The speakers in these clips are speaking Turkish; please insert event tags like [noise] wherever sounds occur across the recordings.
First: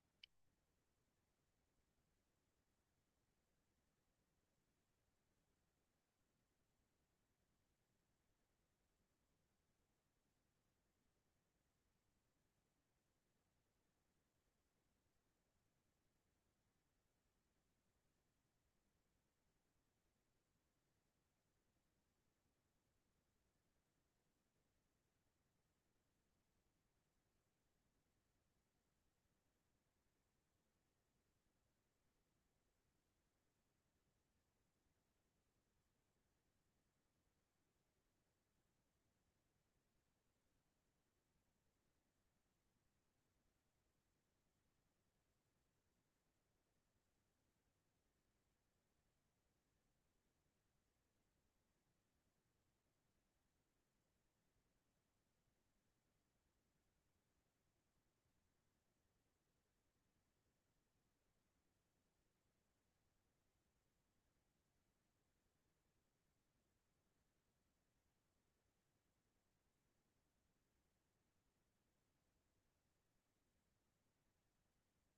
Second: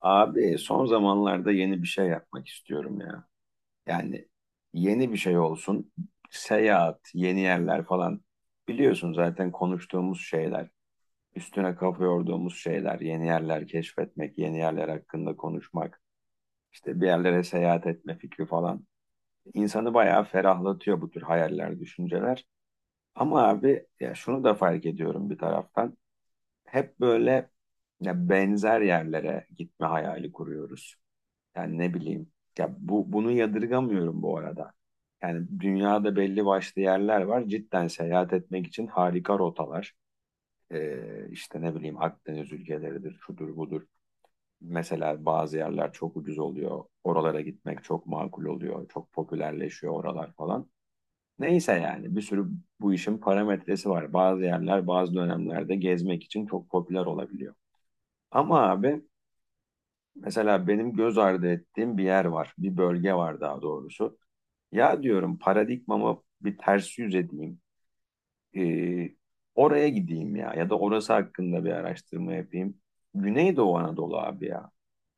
Abi son zamanlarda yeni bir şey yapmak istiyorum ya. Yani yeni bir şey olsun. Seyahat, yeni yerler falan. Biliyorsun zaten konuştuğumuz şeyler. Üstüne kafa yorduğumuz şeyler. Yeni yerler keşfetmek, yeni yerler hakkında konuşmak. İşte bir yerlere seyahat etme fikri falan. İnsanı bayağı ferahlatıyor bu tür hayaller, düşünceler. Ama abi ya şunu da fark ediyorum bir taraftan. Hep böyle ya benzer yerlere gitme hayali kuruyoruz. Yani ne bileyim. Ya bu bunu yadırgamıyorum bu arada. Yani dünyada belli başlı yerler var. Cidden seyahat etmek için harika rotalar. İşte ne bileyim Akdeniz ülkeleridir, şudur budur. Mesela bazı yerler çok ucuz oluyor. Oralara gitmek çok makul oluyor. Çok popülerleşiyor oralar falan. Neyse yani bir sürü bu işin parametresi var. Bazı yerler bazı dönemlerde gezmek için çok popüler olabiliyor. Ama abi mesela benim göz ardı ettiğim bir yer var. Bir bölge var daha doğrusu. Ya diyorum paradigmama bir ters yüz edeyim. Ee, oraya gideyim ya ya da orası hakkında bir araştırma yapayım. Güneydoğu Anadolu abi ya.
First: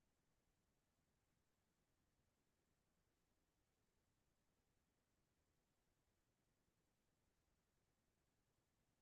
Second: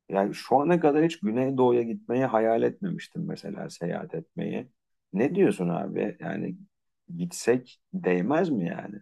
Yani şu ana kadar hiç Güneydoğu'ya gitmeyi hayal etmemiştim mesela seyahat etmeyi. Ne diyorsun abi? Yani gitsek değmez mi yani?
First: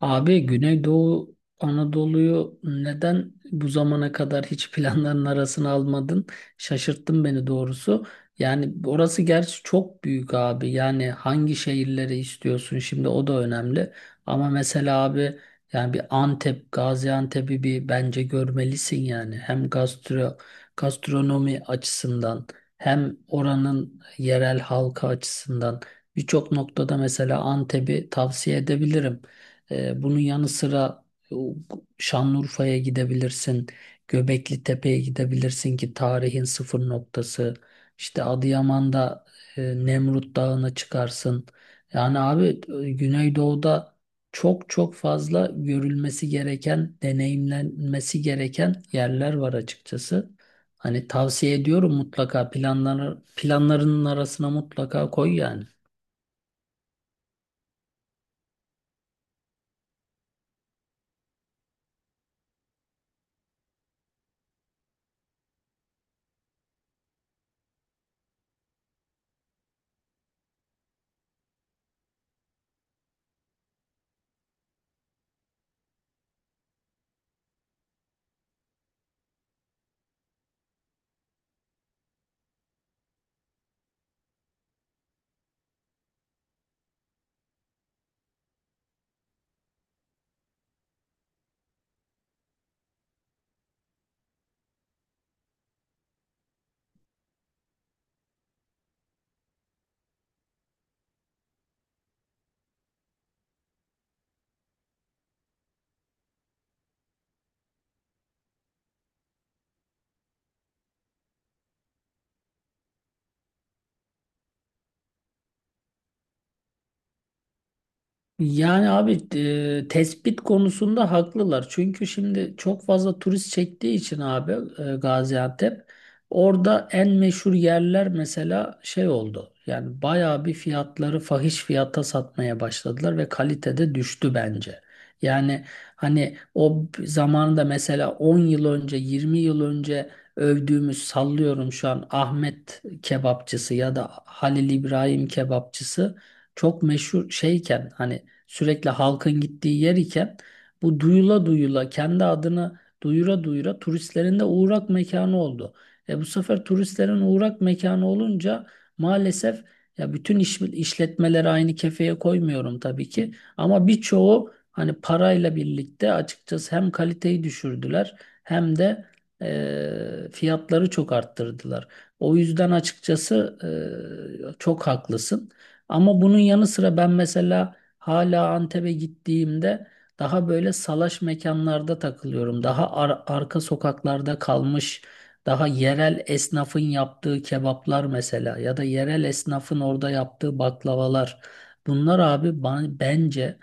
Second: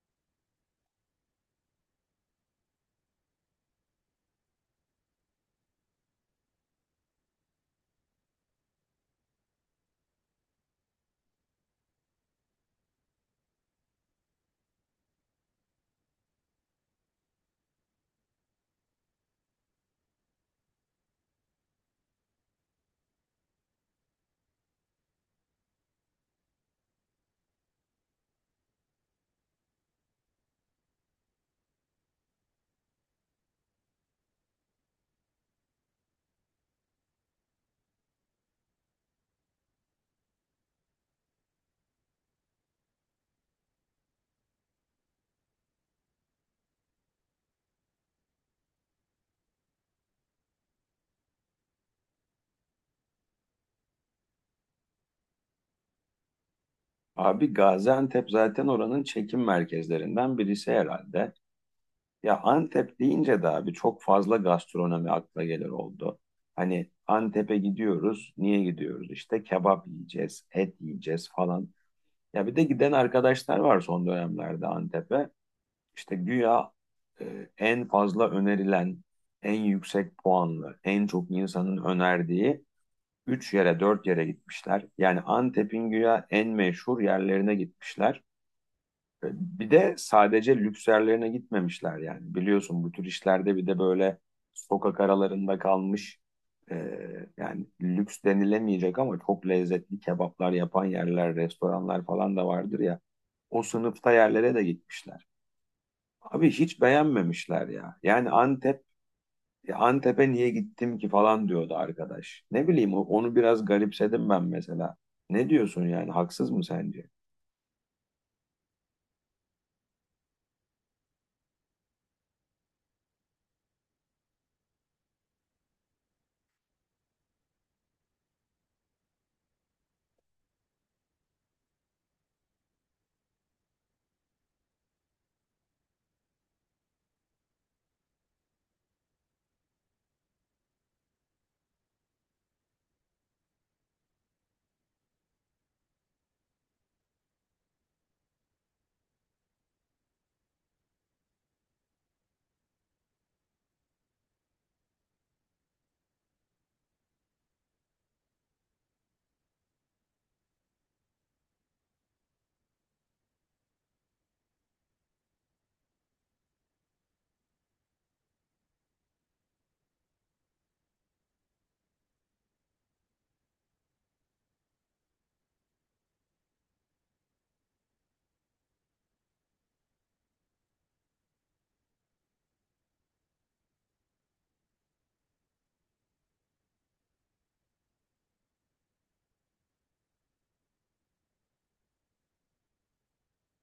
Abi Güneydoğu Anadolu'yu neden bu zamana kadar hiç planların arasına almadın? Şaşırttın beni doğrusu. Yani orası gerçi çok büyük abi. Yani hangi şehirleri istiyorsun şimdi o da önemli. Ama mesela abi yani bir Antep, Gaziantep'i bir bence görmelisin yani. Hem gastronomi açısından hem oranın yerel halkı açısından birçok noktada mesela Antep'i tavsiye edebilirim. Bunun yanı sıra e, o, Şanlıurfa'ya gidebilirsin, Göbekli Tepe'ye gidebilirsin ki tarihin sıfır noktası. İşte Adıyaman'da Nemrut Dağı'na çıkarsın. Yani abi Güneydoğu'da çok çok fazla görülmesi gereken, deneyimlenmesi gereken yerler var açıkçası. Hani tavsiye ediyorum, mutlaka planlarının arasına mutlaka koy yani. Abi Gaziantep zaten oranın çekim merkezlerinden birisi herhalde. Ya Antep deyince de abi çok fazla gastronomi akla gelir oldu. Hani Antep'e gidiyoruz. Niye gidiyoruz? İşte kebap yiyeceğiz, et yiyeceğiz falan. Ya bir de giden arkadaşlar var son dönemlerde Antep'e. İşte güya en fazla önerilen, en yüksek puanlı, en çok insanın önerdiği 3 yere 4 yere gitmişler. Yani Antep'in güya en meşhur yerlerine gitmişler. Bir de sadece lükslerlerine gitmemişler yani. Biliyorsun bu tür işlerde bir de böyle sokak aralarında kalmış e, yani lüks denilemeyecek ama çok lezzetli kebaplar yapan yerler, restoranlar falan da vardır ya. O sınıfta yerlere de gitmişler. Abi hiç beğenmemişler ya. Yani Antep, Antep'e niye gittim ki falan diyordu arkadaş. Ne bileyim onu biraz garipsedim ben mesela. Ne diyorsun yani haksız mı sence? Yani abi tespit konusunda haklılar. Çünkü şimdi çok fazla turist çektiği için abi Gaziantep orada en meşhur yerler mesela şey oldu. Yani bayağı bir fiyatları fahiş fiyata satmaya başladılar ve kalitede düştü bence. Yani hani o zamanında mesela 10 yıl önce 20 yıl önce övdüğümüz, sallıyorum şu an Ahmet kebapçısı ya da Halil İbrahim kebapçısı çok meşhur şeyken, hani sürekli halkın gittiği yer iken, bu duyula duyula, kendi adını duyura duyura turistlerin de uğrak mekanı oldu. E bu sefer turistlerin uğrak mekanı olunca maalesef, ya bütün işletmeleri aynı kefeye koymuyorum tabii ki, ama birçoğu hani parayla birlikte açıkçası hem kaliteyi düşürdüler hem de fiyatları çok arttırdılar. O yüzden açıkçası çok haklısın. Ama bunun yanı sıra ben mesela hala Antep'e gittiğimde daha böyle salaş mekanlarda takılıyorum. Daha arka sokaklarda kalmış, daha yerel esnafın yaptığı kebaplar mesela, ya da yerel esnafın orada yaptığı baklavalar. Bunlar abi, bence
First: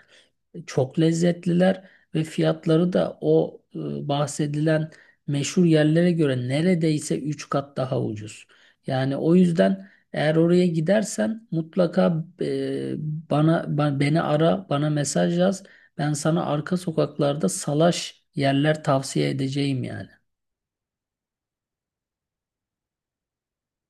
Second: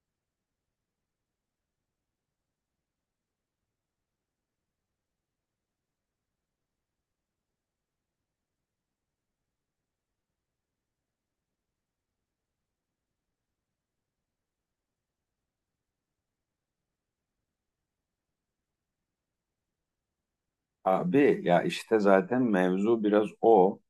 çok lezzetliler ve fiyatları da o bahsedilen meşhur yerlere göre neredeyse 3 kat daha ucuz. Yani o yüzden eğer oraya gidersen mutlaka beni ara, bana mesaj yaz. Ben sana arka sokaklarda salaş yerler tavsiye edeceğim yani. Abi ya işte zaten mevzu biraz o.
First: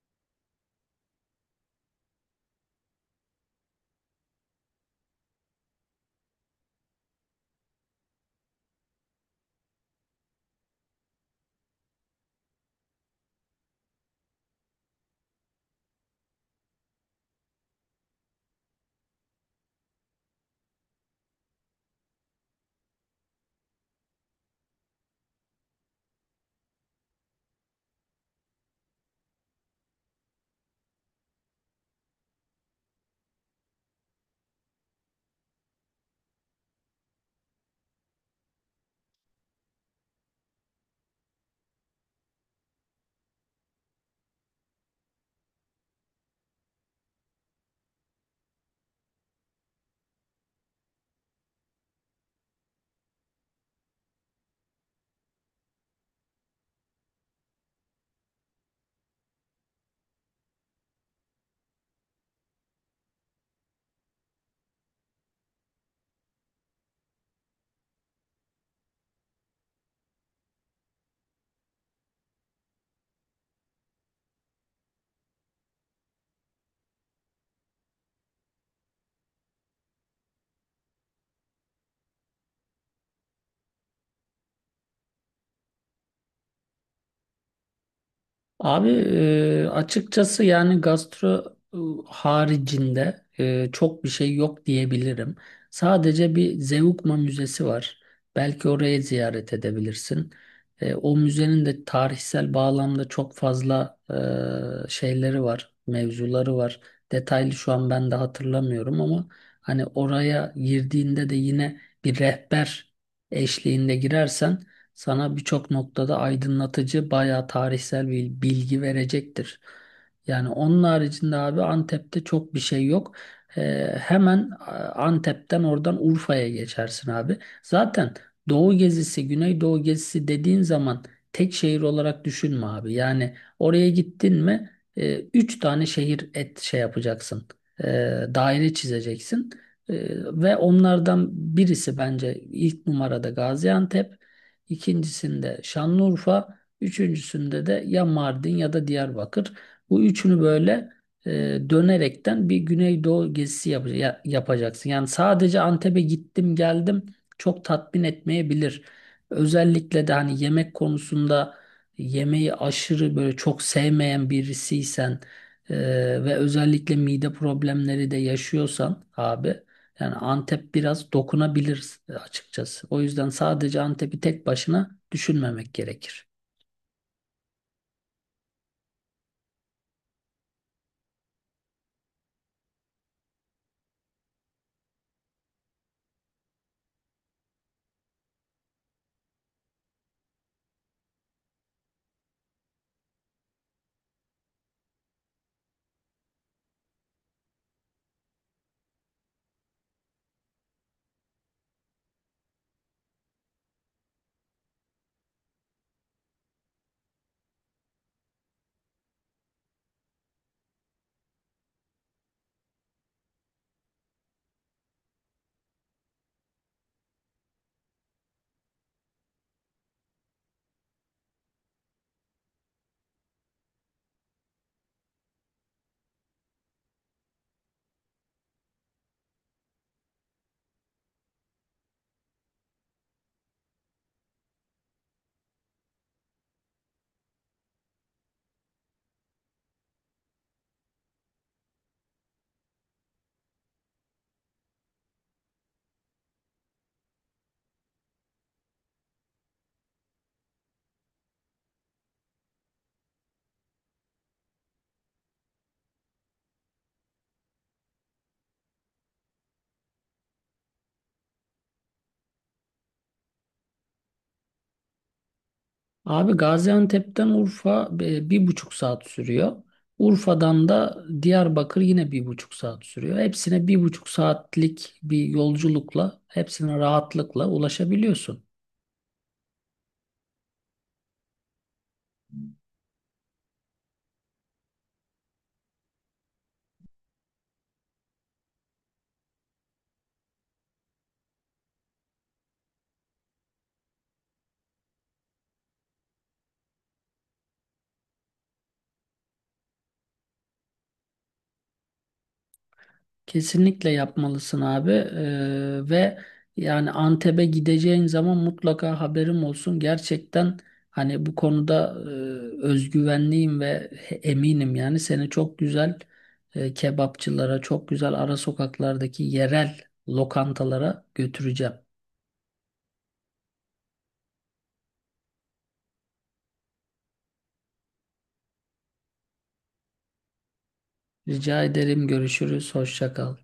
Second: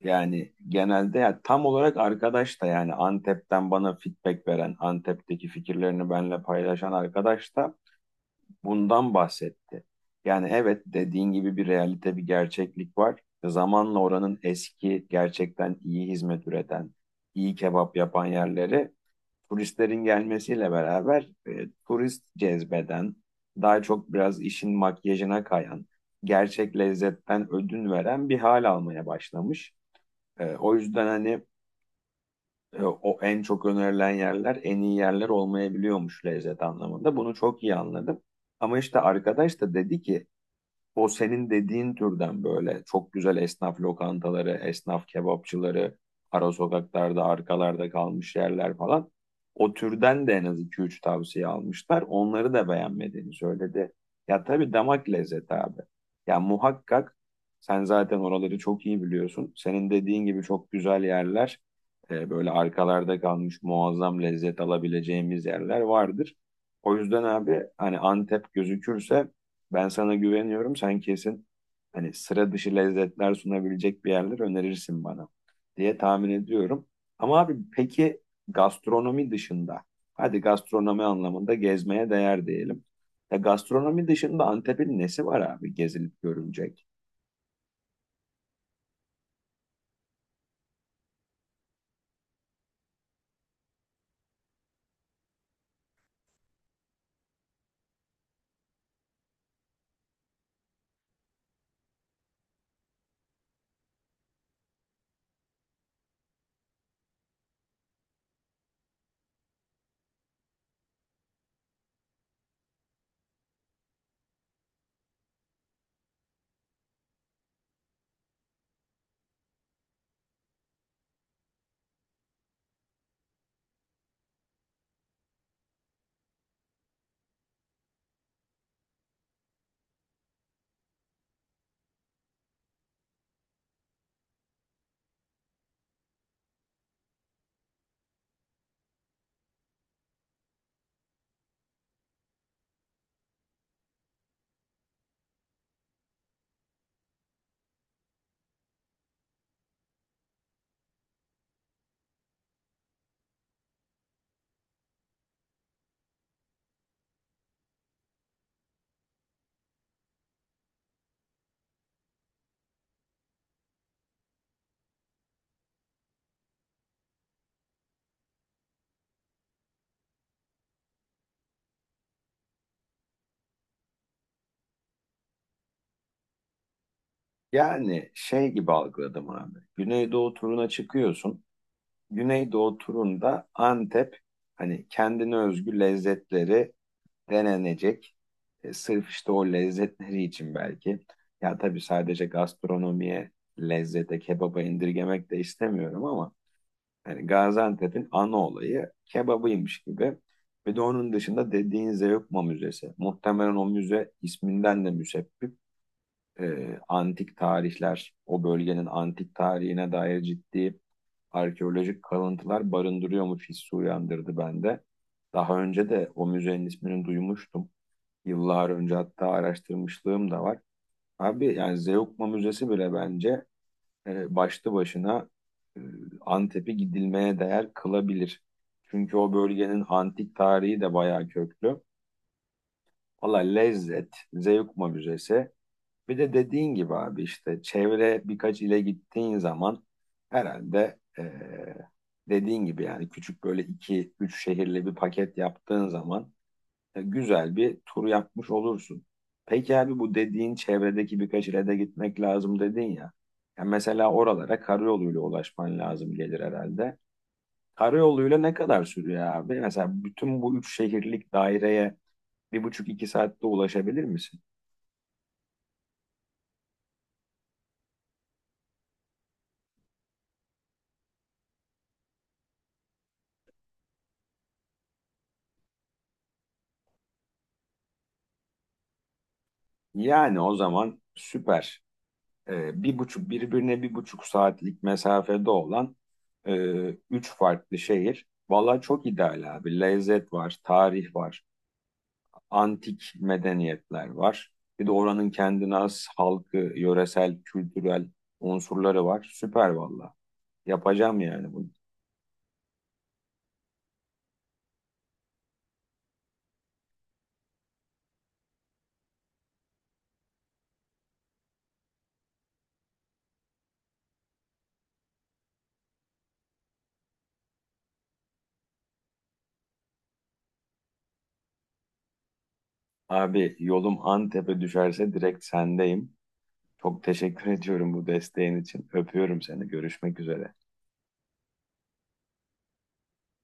Yani genelde ya tam olarak arkadaş da yani Antep'ten bana feedback veren, Antep'teki fikirlerini benimle paylaşan arkadaş da bundan bahsetti. Yani evet dediğin gibi bir realite, bir gerçeklik var. Zamanla oranın eski, gerçekten iyi hizmet üreten, iyi kebap yapan yerleri turistlerin gelmesiyle beraber turist cezbeden, daha çok biraz işin makyajına kayan, gerçek lezzetten ödün veren bir hal almaya başlamış. O yüzden hani o en çok önerilen yerler en iyi yerler olmayabiliyormuş lezzet anlamında. Bunu çok iyi anladım. Ama işte arkadaş da dedi ki o senin dediğin türden böyle çok güzel esnaf lokantaları, esnaf kebapçıları, ara sokaklarda, arkalarda kalmış yerler falan. O türden de en az iki üç tavsiye almışlar. Onları da beğenmediğini söyledi. Ya tabii damak lezzeti abi. Ya muhakkak sen zaten oraları çok iyi biliyorsun. Senin dediğin gibi çok güzel yerler, böyle arkalarda kalmış muazzam lezzet alabileceğimiz yerler vardır. O yüzden abi hani Antep gözükürse ben sana güveniyorum. Sen kesin hani sıra dışı lezzetler sunabilecek bir yerler önerirsin bana diye tahmin ediyorum. Ama abi peki gastronomi dışında, hadi gastronomi anlamında gezmeye değer diyelim. Ya gastronomi dışında Antep'in nesi var abi gezilip görülecek? Abi açıkçası yani gastro haricinde çok bir şey yok diyebilirim. Sadece bir Zeugma Müzesi var. Belki orayı ziyaret edebilirsin. O müzenin de tarihsel bağlamda çok fazla şeyleri var, mevzuları var. Detaylı şu an ben de hatırlamıyorum, ama hani oraya girdiğinde de yine bir rehber eşliğinde girersen sana birçok noktada aydınlatıcı, bayağı tarihsel bir bilgi verecektir. Yani onun haricinde abi Antep'te çok bir şey yok. Hemen Antep'ten oradan Urfa'ya geçersin abi. Zaten Doğu gezisi, Güneydoğu gezisi dediğin zaman tek şehir olarak düşünme abi. Yani oraya gittin mi üç tane şehir şey yapacaksın. E, Daire çizeceksin. E, Ve onlardan birisi bence ilk numarada Gaziantep, ikincisinde Şanlıurfa, üçüncüsünde de ya Mardin ya da Diyarbakır. Bu üçünü böyle e, dönerekten bir Güneydoğu gezisi yapacaksın. Yani sadece Antep'e gittim geldim çok tatmin etmeyebilir. Özellikle de hani yemek konusunda yemeği aşırı böyle çok sevmeyen birisiysen e, ve özellikle mide problemleri de yaşıyorsan abi, yani Antep biraz dokunabilir açıkçası. O yüzden sadece Antep'i tek başına düşünmemek gerekir. Yani şey gibi algıladım abi. Güneydoğu turuna çıkıyorsun. Güneydoğu turunda Antep hani kendine özgü lezzetleri denenecek. E, sırf işte o lezzetleri için belki. Ya tabii sadece gastronomiye, lezzete, kebaba indirgemek de istemiyorum ama hani Gaziantep'in ana olayı kebabıymış gibi. Bir de onun dışında dediğin Zeugma Müzesi. Muhtemelen o müze isminden de müsebbip. Antik tarihler, o bölgenin antik tarihine dair ciddi arkeolojik kalıntılar barındırıyormuş hissi uyandırdı bende. Daha önce de o müzenin ismini duymuştum. Yıllar önce hatta araştırmışlığım da var. Abi yani Zeugma Müzesi bile bence başlı başına e, Antep'i gidilmeye değer kılabilir. Çünkü o bölgenin antik tarihi de bayağı köklü. Valla lezzet, Zeugma Müzesi. Bir de dediğin gibi abi işte çevre birkaç ile gittiğin zaman herhalde dediğin gibi yani küçük böyle iki üç şehirli bir paket yaptığın zaman güzel bir tur yapmış olursun. Peki abi bu dediğin çevredeki birkaç ile de gitmek lazım dedin ya. Ya mesela oralara karayoluyla ulaşman lazım gelir herhalde. Karayoluyla ne kadar sürüyor abi? Mesela bütün bu üç şehirlik daireye bir buçuk iki saatte ulaşabilir misin? Abi Gaziantep'ten Urfa 1,5 saat sürüyor. Urfa'dan da Diyarbakır yine 1,5 saat sürüyor. Hepsine 1,5 saatlik bir yolculukla, hepsine rahatlıkla ulaşabiliyorsun. Yani o zaman süper. E, bir buçuk birbirine bir buçuk saatlik mesafede olan e, üç farklı şehir. Valla çok ideal abi. Lezzet var, tarih var. Antik medeniyetler var. Bir de oranın kendine has halkı, yöresel, kültürel unsurları var. Süper valla. Yapacağım yani bunu. Kesinlikle yapmalısın abi. Ve yani Antep'e gideceğin zaman mutlaka haberim olsun. Gerçekten hani bu konuda özgüvenliyim ve eminim, yani seni çok güzel kebapçılara, çok güzel ara sokaklardaki yerel lokantalara götüreceğim. Abi yolum Antep'e düşerse direkt sendeyim. Çok teşekkür [laughs] ediyorum bu desteğin için. Öpüyorum seni. Görüşmek üzere. Rica ederim, görüşürüz, hoşça kal.